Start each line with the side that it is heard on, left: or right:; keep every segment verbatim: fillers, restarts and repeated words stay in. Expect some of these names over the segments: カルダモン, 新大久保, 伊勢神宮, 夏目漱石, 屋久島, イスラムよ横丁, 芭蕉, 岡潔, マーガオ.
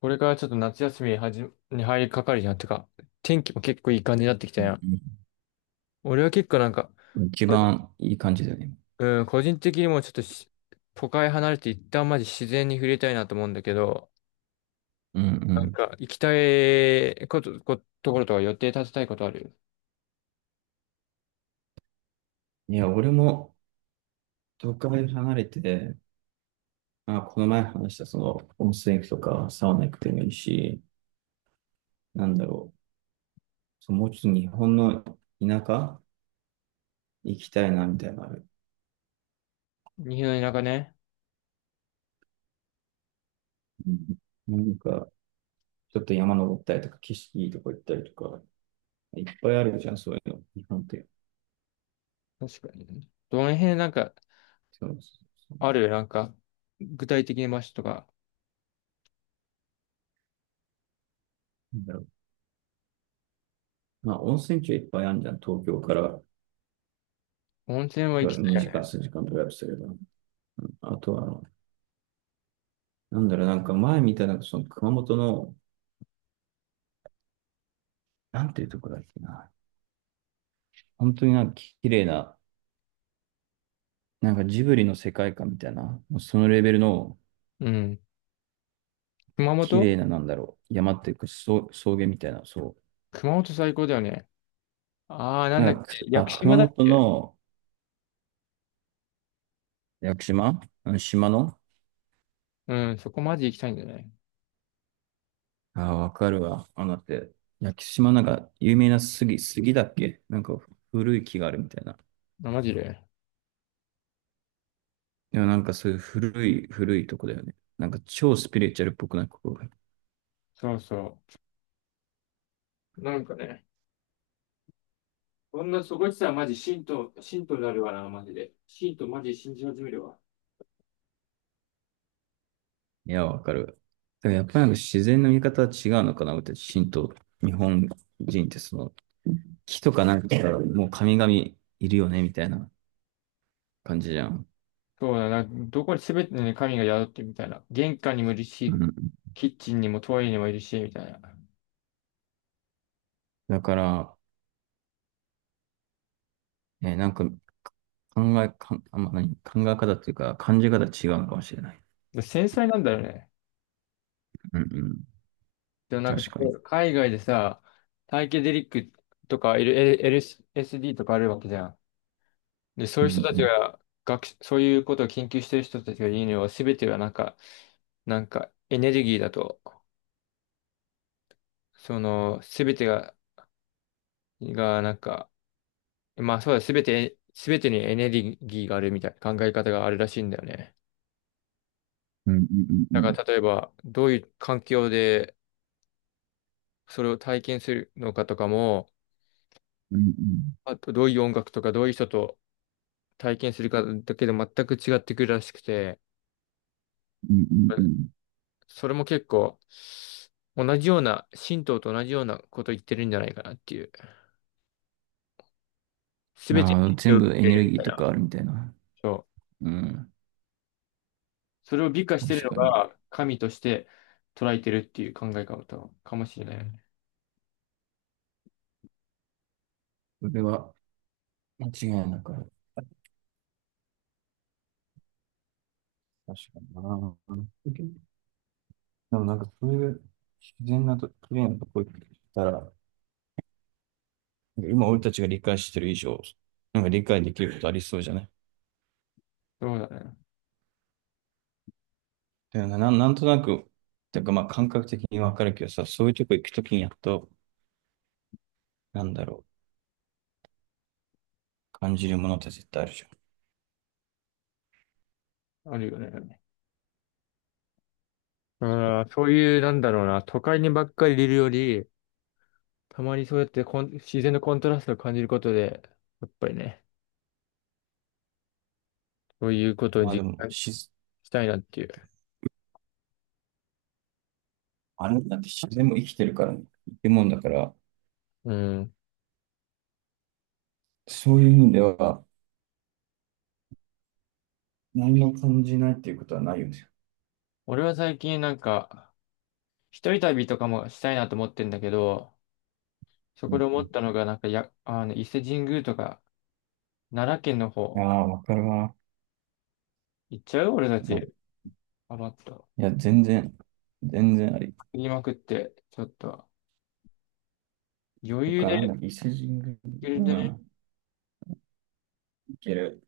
left: これからちょっと夏休みにはじに入りかかるじゃん。てか、天気も結構いい感じになってきた
right: う
left: やん。
right: ん。
left: 俺は結構なんか、
right: 一
left: 個人
right: 番いい感じだよね。
left: うん、個人的にもちょっとし都会離れて一旦マジ自然に触れたいなと思うんだけど、
right: う
left: なん
right: ん
left: か行きたいこと、こ、ところとか予定立てたいことある？
right: うん。いや、俺も都会離れて、まあ、この前話したその温泉行くとかサウナ行くでもいいし、なんだろう。そうもうちょっと日本の田舎行きたいなみたいなのある。
left: 日本の田舎ね。
right: うん。なんか、ちょっと山登ったりとか、景色いいとこ行ったりとか、いっぱいあるじゃん、そういうの。日本って。
left: 確かにね。どの辺なんか、
right: そうそうそう。
left: あるなんか、具体的な場所とか？
right: なんだろう。まあ、温泉地はいっぱいあるじゃん。東京から
left: 温泉は
right: ど
left: 行き
right: れ
left: たい
right: 2
left: よ
right: 時間、
left: ね。
right: さんじかんドライブすれば。うん、あとは、なんだろう、なんか前見たなんかその熊本の、なんていうとこだっけな。本当になんか綺麗な、なんかジブリの世界観みたいな、もうそのレベルの
left: うん。熊
right: 綺
left: 本。
right: 麗な、なんだろう、山っていうか草、草原みたいな、そ
left: 熊本最高だよね。ああ、な
right: う。
left: ん
right: な
left: だっけ、
right: んかく、
left: 屋
right: あ、
left: 久
right: 熊
left: 島だっ
right: 本
left: け？
right: の屋久島あの島の。
left: うん、そこマジ行きたいんだよね。
right: ああ、わかるわ。あのだって、屋久島なんか有名な杉、杉だっけなんか古い木があるみたいな。
left: あ、マジで。
right: でもなんかそういう古い、古いとこだよね。なんか超スピリチュアルっぽくないここ。
left: そうそう。なんかね、こんなそこ行ってたらマジ信徒、信徒になるわな、マジで。信徒マジ信じ始めるわ。
right: いや、わかる。だからやっぱりなんか自然の見方は違うのかな、私たち、神道、日本人ってその、木とかなんかからもう神々いるよね、みたいな感じじゃん。
left: そうだな、どこに全てね、神が宿ってるみたいな。玄関にもいる
right: う
left: し、
right: ん。
left: キッチンにもトイレにもいるし、みたいな。
right: だから、えーなんか考え、かんあ、まあ、何、考え方っていうか、感じ方違うのかもしれない。
left: で、繊細なんだよね。
right: うんうん。
left: でもなん
right: 確
left: か、
right: かに。
left: 海外でさ、サイケデリックとか、L- L- エルエスディー とかあるわけじゃん。で、そう
right: う
left: いう人たち
right: ん
left: が、学、そういうことを研究してる人たちが言うには、全てはなんか、なんか、エネルギーだと、その、すべてが、が、なんか、まあそうだ、すべて、すべてにエネルギーがあるみたいな考え方があるらしいんだよね。
right: うんうんうん
left: だ
right: う
left: か
right: ん
left: ら、例えば、どういう環境で、それを体験するのかとかも、
right: うん
left: あと、どういう音楽とか、どういう人と体験するかだけで全く違ってくるらしくて、
right: うんうんうん
left: それも結構、同じような、神道と同じようなこと言ってるんじゃないかなっていう。す
right: うん。
left: べてに
right: ああ、
left: 影響を
right: 全
left: 受
right: 部エ
left: け
right: ネ
left: る
right: ル
left: み
right: ギ
left: た
right: ー
left: い
right: と
left: な。
right: かあるみたいな。
left: そう、
right: うん。
left: それを美化してる
right: 確
left: の
right: かに。
left: が神として捉えてるっていう考え方かもしれないよね。
right: それは間違いなくある。確かにな。でもなんかそういう自然なと、綺麗なとこ行ったら、なんか今俺たちが理解してる以上、なんか理解できることありそうじゃない。
left: そうだね。
right: だよね、なん、なんとなく、てかまあ感覚的にわかるけどさ、そういうとこ行くときにやっと、なんだろう、感じるものって絶対あるじゃん。
left: あるよね。ああ、そういう、なんだろうな、都会にばっかりいるより、たまにそうやってコン自然のコントラストを感じることで、やっぱりね、そういうことを
right: まあで
left: 実
right: も、
left: 感
right: し、
left: したいなっていう。
right: あれだって自然も生きてるからね、生き物だから、
left: うん。
right: そういう意味では、何も感じないっていうことはないよね。
left: 俺は最近なんか、一人旅とかもしたいなと思ってんだけど、そ
right: う
left: こ
right: ん
left: で思ったのが、なんかや、あの、伊勢神宮とか、奈良県の
right: うん。あ
left: 方、
right: あ、わかるわ。
left: 行っちゃう俺た
right: うん。
left: ち。
right: い
left: 余った。
right: や、全然、全然あり。
left: 言いまくって、ちょっと、余
right: と
left: 裕
right: か、なん
left: で、
right: だっけ、伊勢神宮、
left: 余
right: う
left: 裕でね、
right: ん、いける。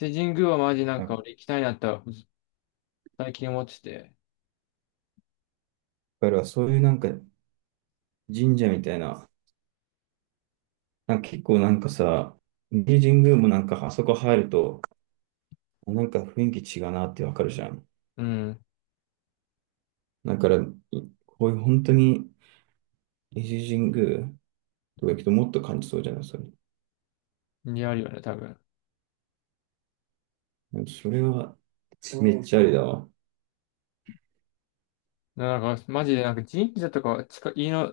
left: 伊勢神宮はマジなん
right: だ
left: か俺行きたいなとは最近思ってて、
right: からそういうなんか神社みたいな、なんか結構なんかさ、伊勢神宮もなんかあそこ入ると、なんか雰囲気違うなってわかるじゃん。
left: うん、
right: だから、いこういう本当に伊勢神宮とか行くともっと感じそうじゃない、それ。
left: にあるよね、多分。
right: なんかそれはめっちゃありだわ。
left: なんか、マジでなんか神社とか、近、家の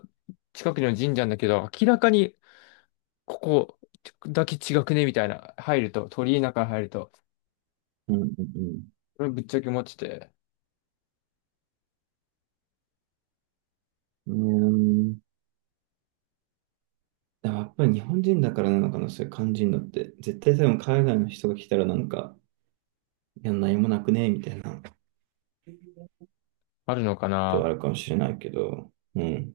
left: 近くの神社なんだけど、明らかにここだけ違くね、みたいな、入ると、鳥居の中入ると、
right: うんうん
left: これぶっちゃけ思ってて、
right: うん。うーん、でやっぱり日本人だからなのかな、そういう感じるのって。絶対多分海外の人が来たらなんか、いや、何もなくねみたいな。
left: あるのか
right: ことはあ
left: な？
right: るかもしれないけど、うん。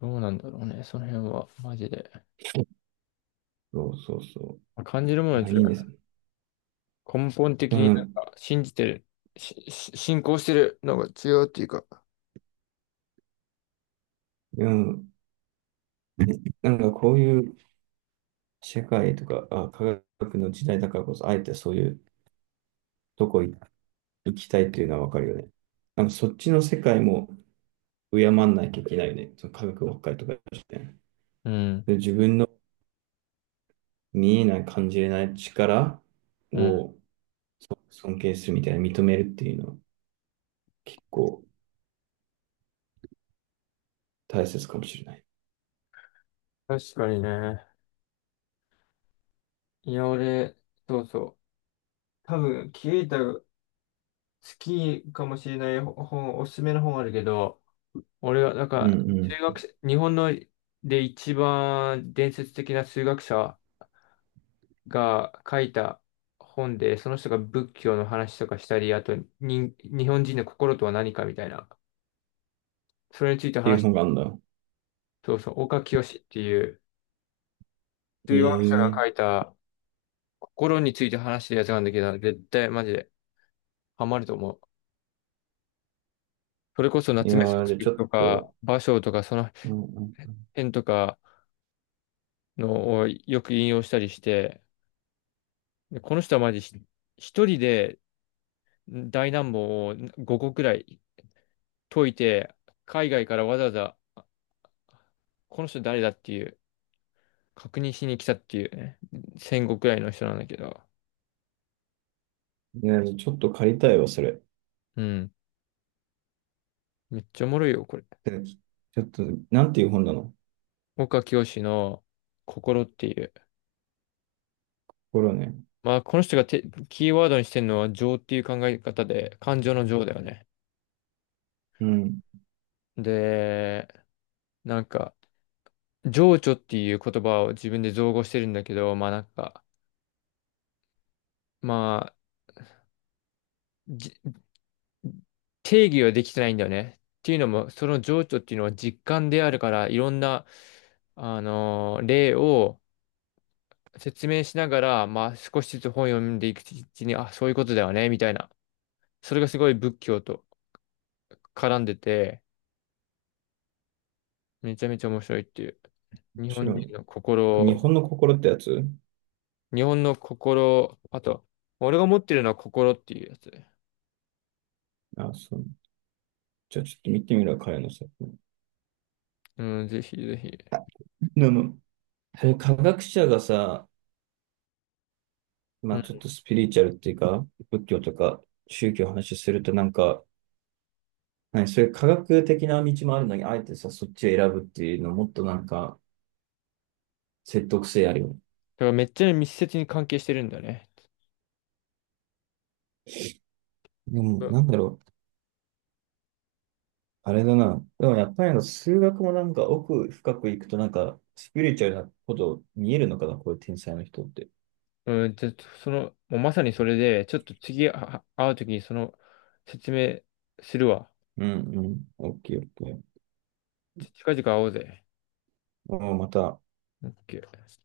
left: どうなんだろうね、その辺は、マジで。
right: そうそうそ
left: 感じるも
right: う。
left: の
right: い
left: は違
right: や、いいです
left: う。
right: ね。
left: 根本的
right: で
left: になん
right: も、
left: か、信じてる、し、し信仰してるのが違うっていうか、
right: でも、なんかこういう社会とか、あ、科学の時代だからこそ、あえてそういうとこ行きたいっていうのはわかるよね。なんかそっちの世界も敬わなきゃいけないよね。その科学ばっかりとかして。
left: うん。
right: で、自分の見えない、感じれない力
left: うん。
right: を尊敬するみたいな、認めるっていうのは結構大切かもしれない。
left: 確かにね。いや、俺、そうそう。多分、キエタ好きかもしれない本、おすすめの本あるけど、俺が、なん
right: う
left: か、
right: んう
left: 数
right: ん。っ
left: 学者、日本ので一番伝説的な数学者が書いた本で、その人が仏教の話とかしたり、あと、に、日本人の心とは何かみたいな、それについて
right: てい
left: 話
right: う
left: し、
right: 本があるんだ。
left: そうそう、岡清っていう数学者が書
right: え
left: い
right: え。
left: た心について話してるやつなんだけど、絶対マジでハマると思う。それこそ
right: い
left: 夏
right: や
left: 目漱
right: ー、で、ち
left: 石
right: ょ
left: と
right: っ
left: か、
right: と、
left: 芭蕉とか、その
right: うんうん。
left: 辺とかのをよく引用したりして、で、この人はマジひ一人で大難問をごこくらい解いて、海外からわざわざ、この人誰だっていう、確認しに来たっていうね、戦後くらいの人なんだけど、
right: いや、ちょっと借りたいわ、それ。
left: うん、めっちゃおもろいよ、これ。
right: でちょっと、なんていう本なの。
left: 岡清の心っていう。
right: 心ね。
left: まあ、この人がてキーワードにしてるのは情っていう考え方で、感情の情だよね。
right: うん、面
left: で、なんか、情緒っていう言葉を自分で造語してるんだけど、まあなんか、まあ、じ定義はできてないんだよね。っていうのも、その情緒っていうのは実感であるから、いろんな、あのー例を説明しながら、まあ少しずつ本を読んでいくうちに、あ、そういうことだよね、みたいな。それがすごい仏教と絡んでて、めちゃめちゃ面白いっていう。日本
right: 白いね。
left: 人の心
right: 日
left: を、
right: 本の心ってやつ。
left: 日本の心、あと、俺が持ってるのは心っていうやつ。
right: あ、そう。じゃあちょっと見てみるわ、彼の作品。
left: うん、ぜひぜひ。
right: でも、そういう科学者がさ、ま
left: う
right: あちょっ
left: ん、
right: とスピリチュアルっていうか、仏教とか宗教の話するとなんか、何、そういう科学的な道もあるのに、あえてさ、そっちを選ぶっていうのもっとなんか説得性あるよね。
left: だからめっちゃ密接に関係してるんだよね。
right: でも、なんだろう。あれだな。でもやっぱりあの数学もなんか奥深くいくとなんかスピリチュアルなこと見えるのかな、こういう天才の人って。
left: うん、ちょっとその、もうまさにそれで、ちょっと次あ会うときにその説明するわ。
right: うんうん。オッケーオッケー。
left: 近々会おうぜ。
right: もうまた
left: オッケー